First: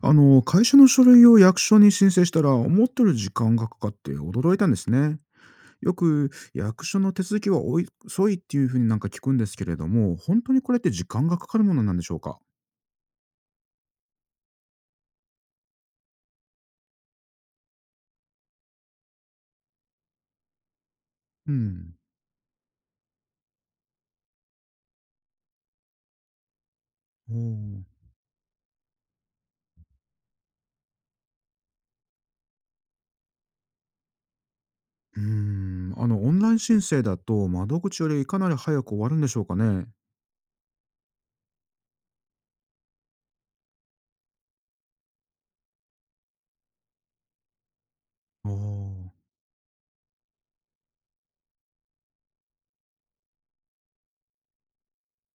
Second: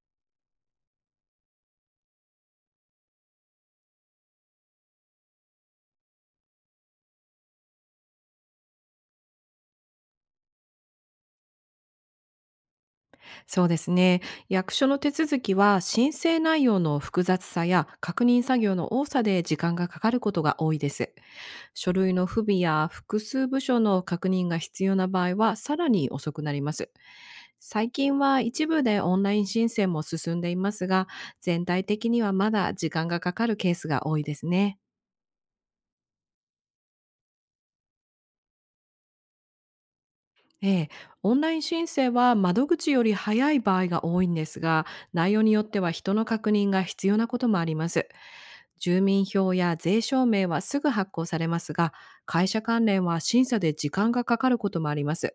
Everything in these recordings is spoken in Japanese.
会社の書類を役所に申請したら、思ってる時間がかかって驚いたんですね。よく役所の手続きはおい遅いっていうふうに聞くんですけれども、本当にこれって時間がかかるものなんでしょうか。そうですね。役所の手続きは申請内容の複雑さや確認作業の多さで時間がかかることが多いです。う書ん。類の不備や複数部署の確認が必要な場合は、さらに遅くなります。おー。最近は一部でオンライン申請も進んでいますが、全体的にはまだ時間がかかるケースが多いですね。うーん。オンライン申請だと窓口よりかなり早く終わるんでしょうかね。ええ、オンライン申請は窓口より早い場合が多いんですが、内容によっては人の確認が必要なこともあります。あ住あ、民票や税証明はすぐ発行されますが、会社関連は審査で時間がかかることもあります。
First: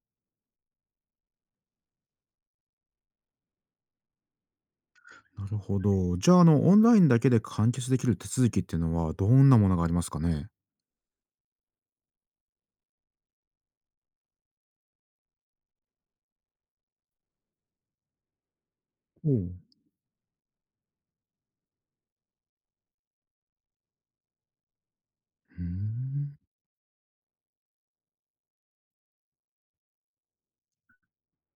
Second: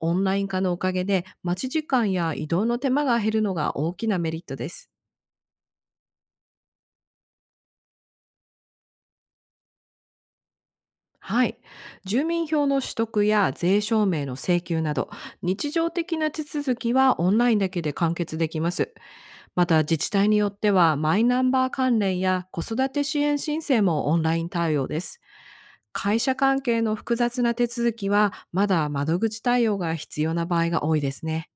オンライン化のおかげで、待ち時間や移動の手間が減るのが大きなメリットです。なるほど。じゃあ、オンラインだけで完結できる手続きっていうのはどんなものがありますかね。はい。住民票の取得や税証明の請求など、日常的な手続きはオンラインだけで完結できます。おう。うまた、自治体によってはマイナンバー関連や子育て支援申請もオンライン対応です。ー会社ん、関係の複雑な手続きは、まだ窓口対応が必要な場合が多いですね。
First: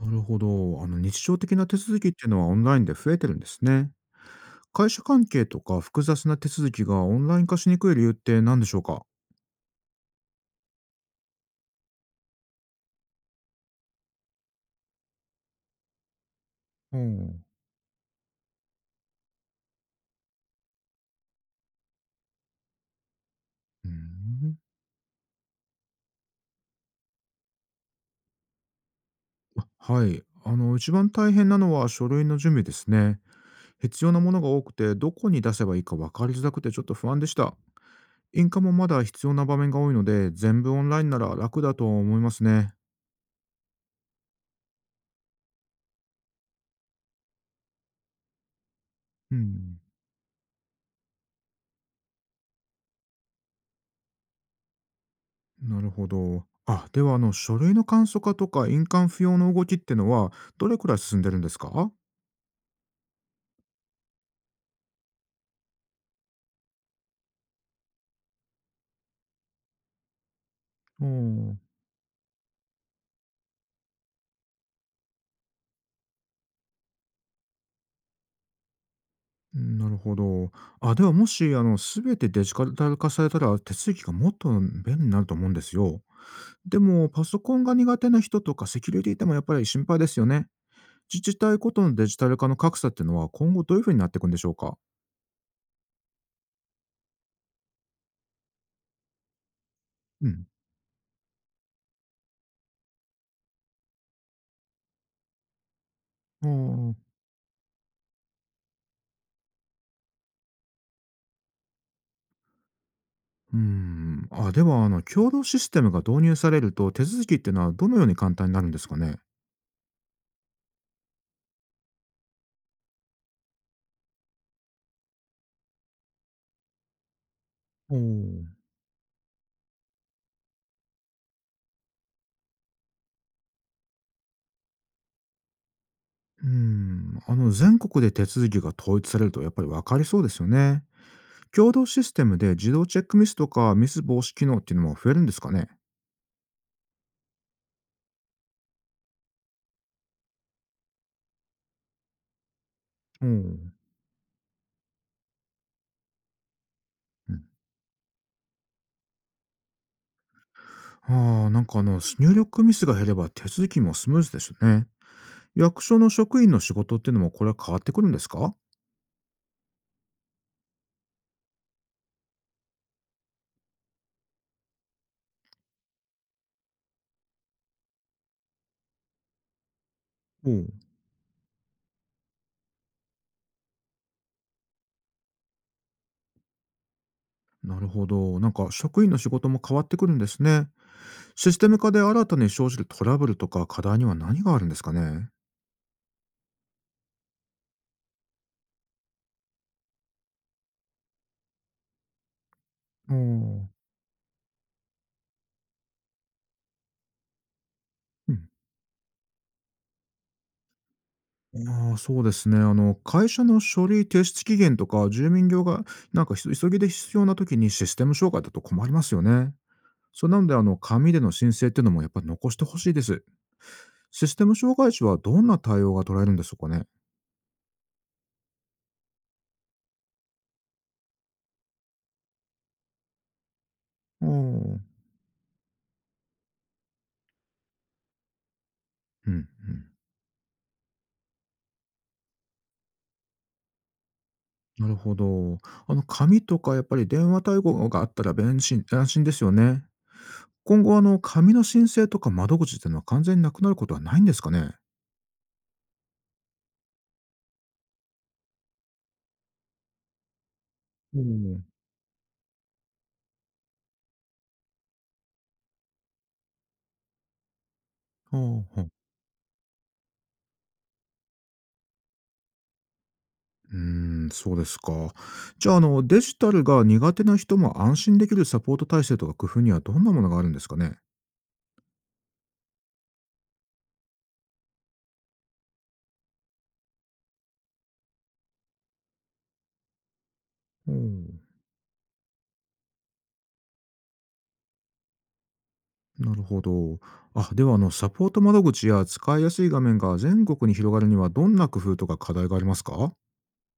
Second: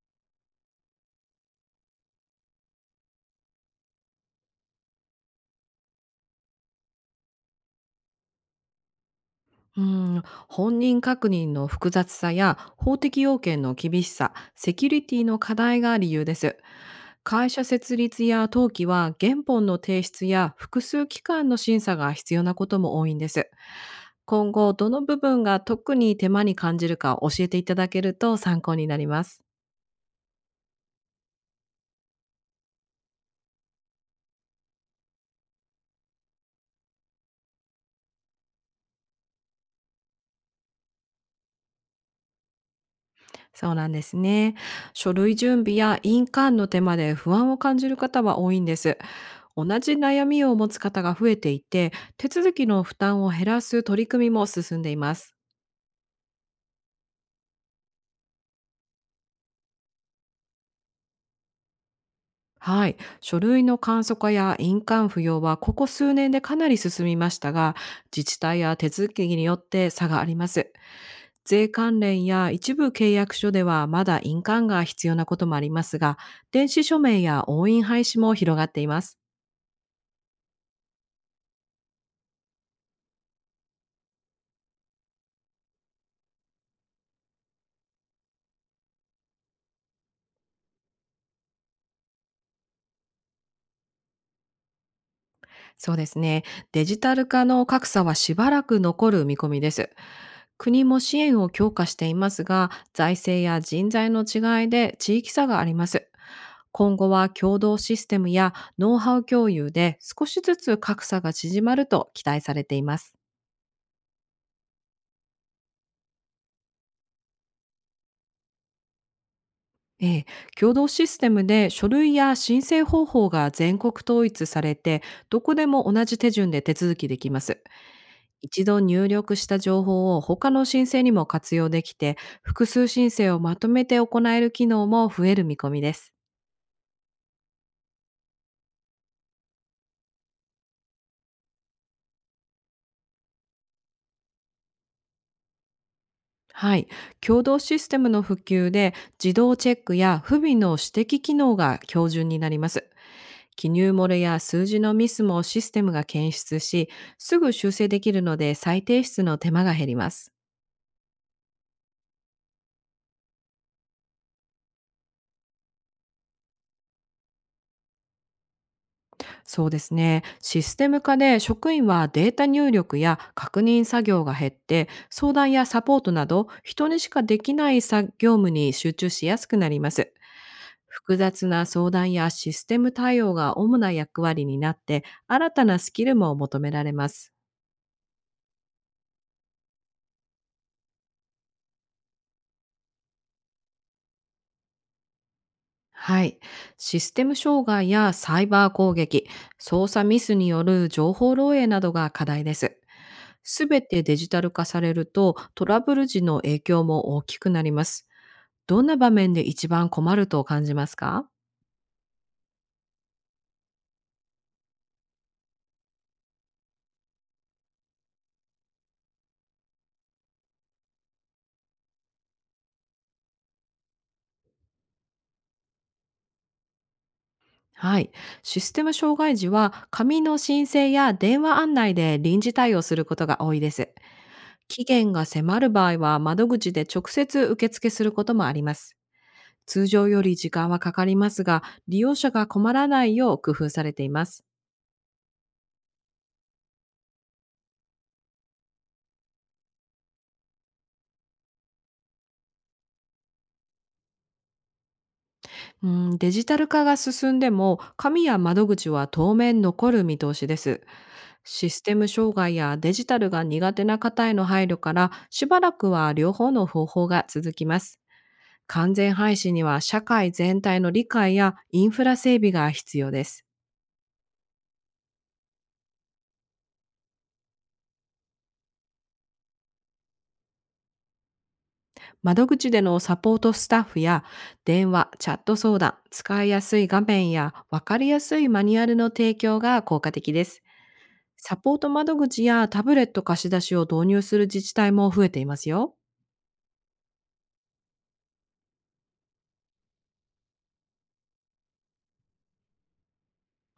なるほど。あの日常的な手続きっていうのはオンラインで増えてるんですね。会社関係とか複雑な手続きがオンライン化しにくい理由って何でしょうか。うん、本人確認の複雑さや法的要件の厳しさ、セキュリティの課題が理由です。うん、う会社設立や登記は、原本の提出や複数機関の審査が必要なことも多いんです。ー今ん。後、どの部分が特に手間に感じるか教えていただけると参考になります。はい。一番大変なのは書類の準備ですね。必要なものが多くて、どこに出せばいいか分かりづらくてちょっと不安でした。印鑑もまだ必要な場面が多いので、全部オンラインなら楽だと思いますね。そうなんですね。書類準備や印鑑の手間で不安を感じる方は多いんです。う同ん、じ悩みを持つ方が増えていて、手続きの負担を減らす取り組みも進んでいます。なるほど。あ、ではあの書類の簡素化とか印鑑不要の動きってのはどれくらい進んでるんですか？はい。書類の簡素化や印鑑不要は、ここ数年でかなり進みましたが、自治体や手続きによって差があります。おん、税関連や一部契約書ではまだ印鑑が必要なこともありますが、電子署名や押印廃止も広がっています。うん、なるほど。あ、ではもし、すべてデジタル化されたら手続きがもっと便利になると思うんですよ。でも、パソコンが苦手な人とかセキュリティでもやっぱり心配ですよね。自治体ごとのデジタル化の格差っていうのは今後どういうふうになっていくんでしょうか。そうですね。デジタル化の格差はしばらく残る見込みです。うん。国も支援を強化していますが、財政や人材の違いで地域差があります。うん、あ今後は、共同システムやノウハウ共有で少しずつ格差が縮まると期待されています。ー、うん。あ、では、共同システムが導入されると手続きっていうのはどのように簡単になるんですかね。ええ、共同システムで書類や申請方法が全国統一されて、どこでも同じ手順で手続きできます。おお、う一度入力した情報を他の申請にも活用できて、複数申請をまとめて行える機能も増える見込みです。ん、あの全国で手続きが統一されるとやっぱり分かりそうですよね。共同システムで自動チェックミスとかミス防止機能っていうのも増えるんですかね。はい。共同システムの普及で、自動チェックや不備の指摘機能が標準になります。おお、記う入漏れや数字のミスもシステムが検出し、すん。ぐ修正できるので再提出の手間が減ります。ああ、あの入力ミスが減れば手続きもスムーズですよね。役所の職員の仕事っていうのもこれは変わってくるんですか。そうですね。システム化で職員はデータ入力や確認作業が減って、相談やサポートなど人にしかできない作業務に集中しやすくなります。おおう。複雑な相談やシステム対応が主な役割になって、新たなスキルも求められます。なるほど。職員の仕事も変わってくるんですね。システム化で新たに生じるトラブルとか課題には何があるんですかね。はい。システム障害やサイバー攻撃、操作ミスによる情報漏洩などが課題です。おすお。べてデジタル化されると、トラブル時の影響も大きくなります。うん。どんな場面で一番困ると感じますか？ああ、そうですね。会社の書類提出期限とか、住民票が、ひ急ぎで必要な時にシステム障害だと困りますよね。そうなので、紙での申請っていうのもやっぱり残してほしいです。システム障害時はどんな対応が取られるんでしょうかね。はい。システム障害時は、紙の申請や電話案内で臨時対応することが多いです。ああ、う期ん、限が迫る場合は、窓口で直接受付することもあります。うん。通常より時間はかかりますが、利用者が困らないよう工夫されています。なるほど。紙とかやっぱり電話対応があったら便心安心ですよね。今後、紙の申請とか窓口っていうのは完全になくなることはないんですかね。うん、デジタル化が進んでも紙や窓口は当面残る見通しです。うん。システム障害やデジタルが苦手な方への配慮から、しばらくは両方の方法が続きます。ああ、完全廃止には社会全体の理解やインフラ整備が必要です。うーん、そうですか。じゃあ、デジタルが苦手な人も安心できるサポート体制とか工夫にはどんなものがあるんですかね？窓口でのサポートスタッフや電話、チャット相談、使いやすい画面や分かりやすいマニュアルの提供が効果的です。おお、サポート窓口やタブレット貸し出しを導入する自治体も増えていますよ。なるほど。あ、では、サポート窓口や使いやすい画面が全国に広がるにはどんな工夫とか課題がありますか？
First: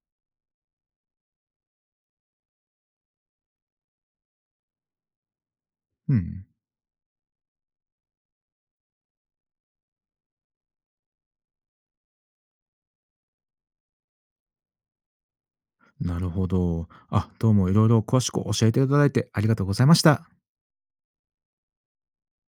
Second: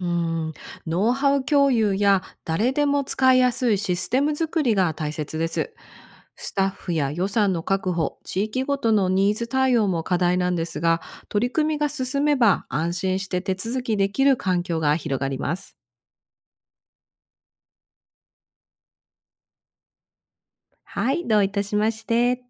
うん、ノウハウ共有や誰でも使いやすいシステム作りが大切です。うん、スタッフや予算の確保、地域ごとのニーズ対応も課題なんですが、取り組みが進めば安心して手続きできる環境が広がります。なるほど。あ、どうもいろいろ詳しく教えていただいてありがとうございました。はい、どういたしまして。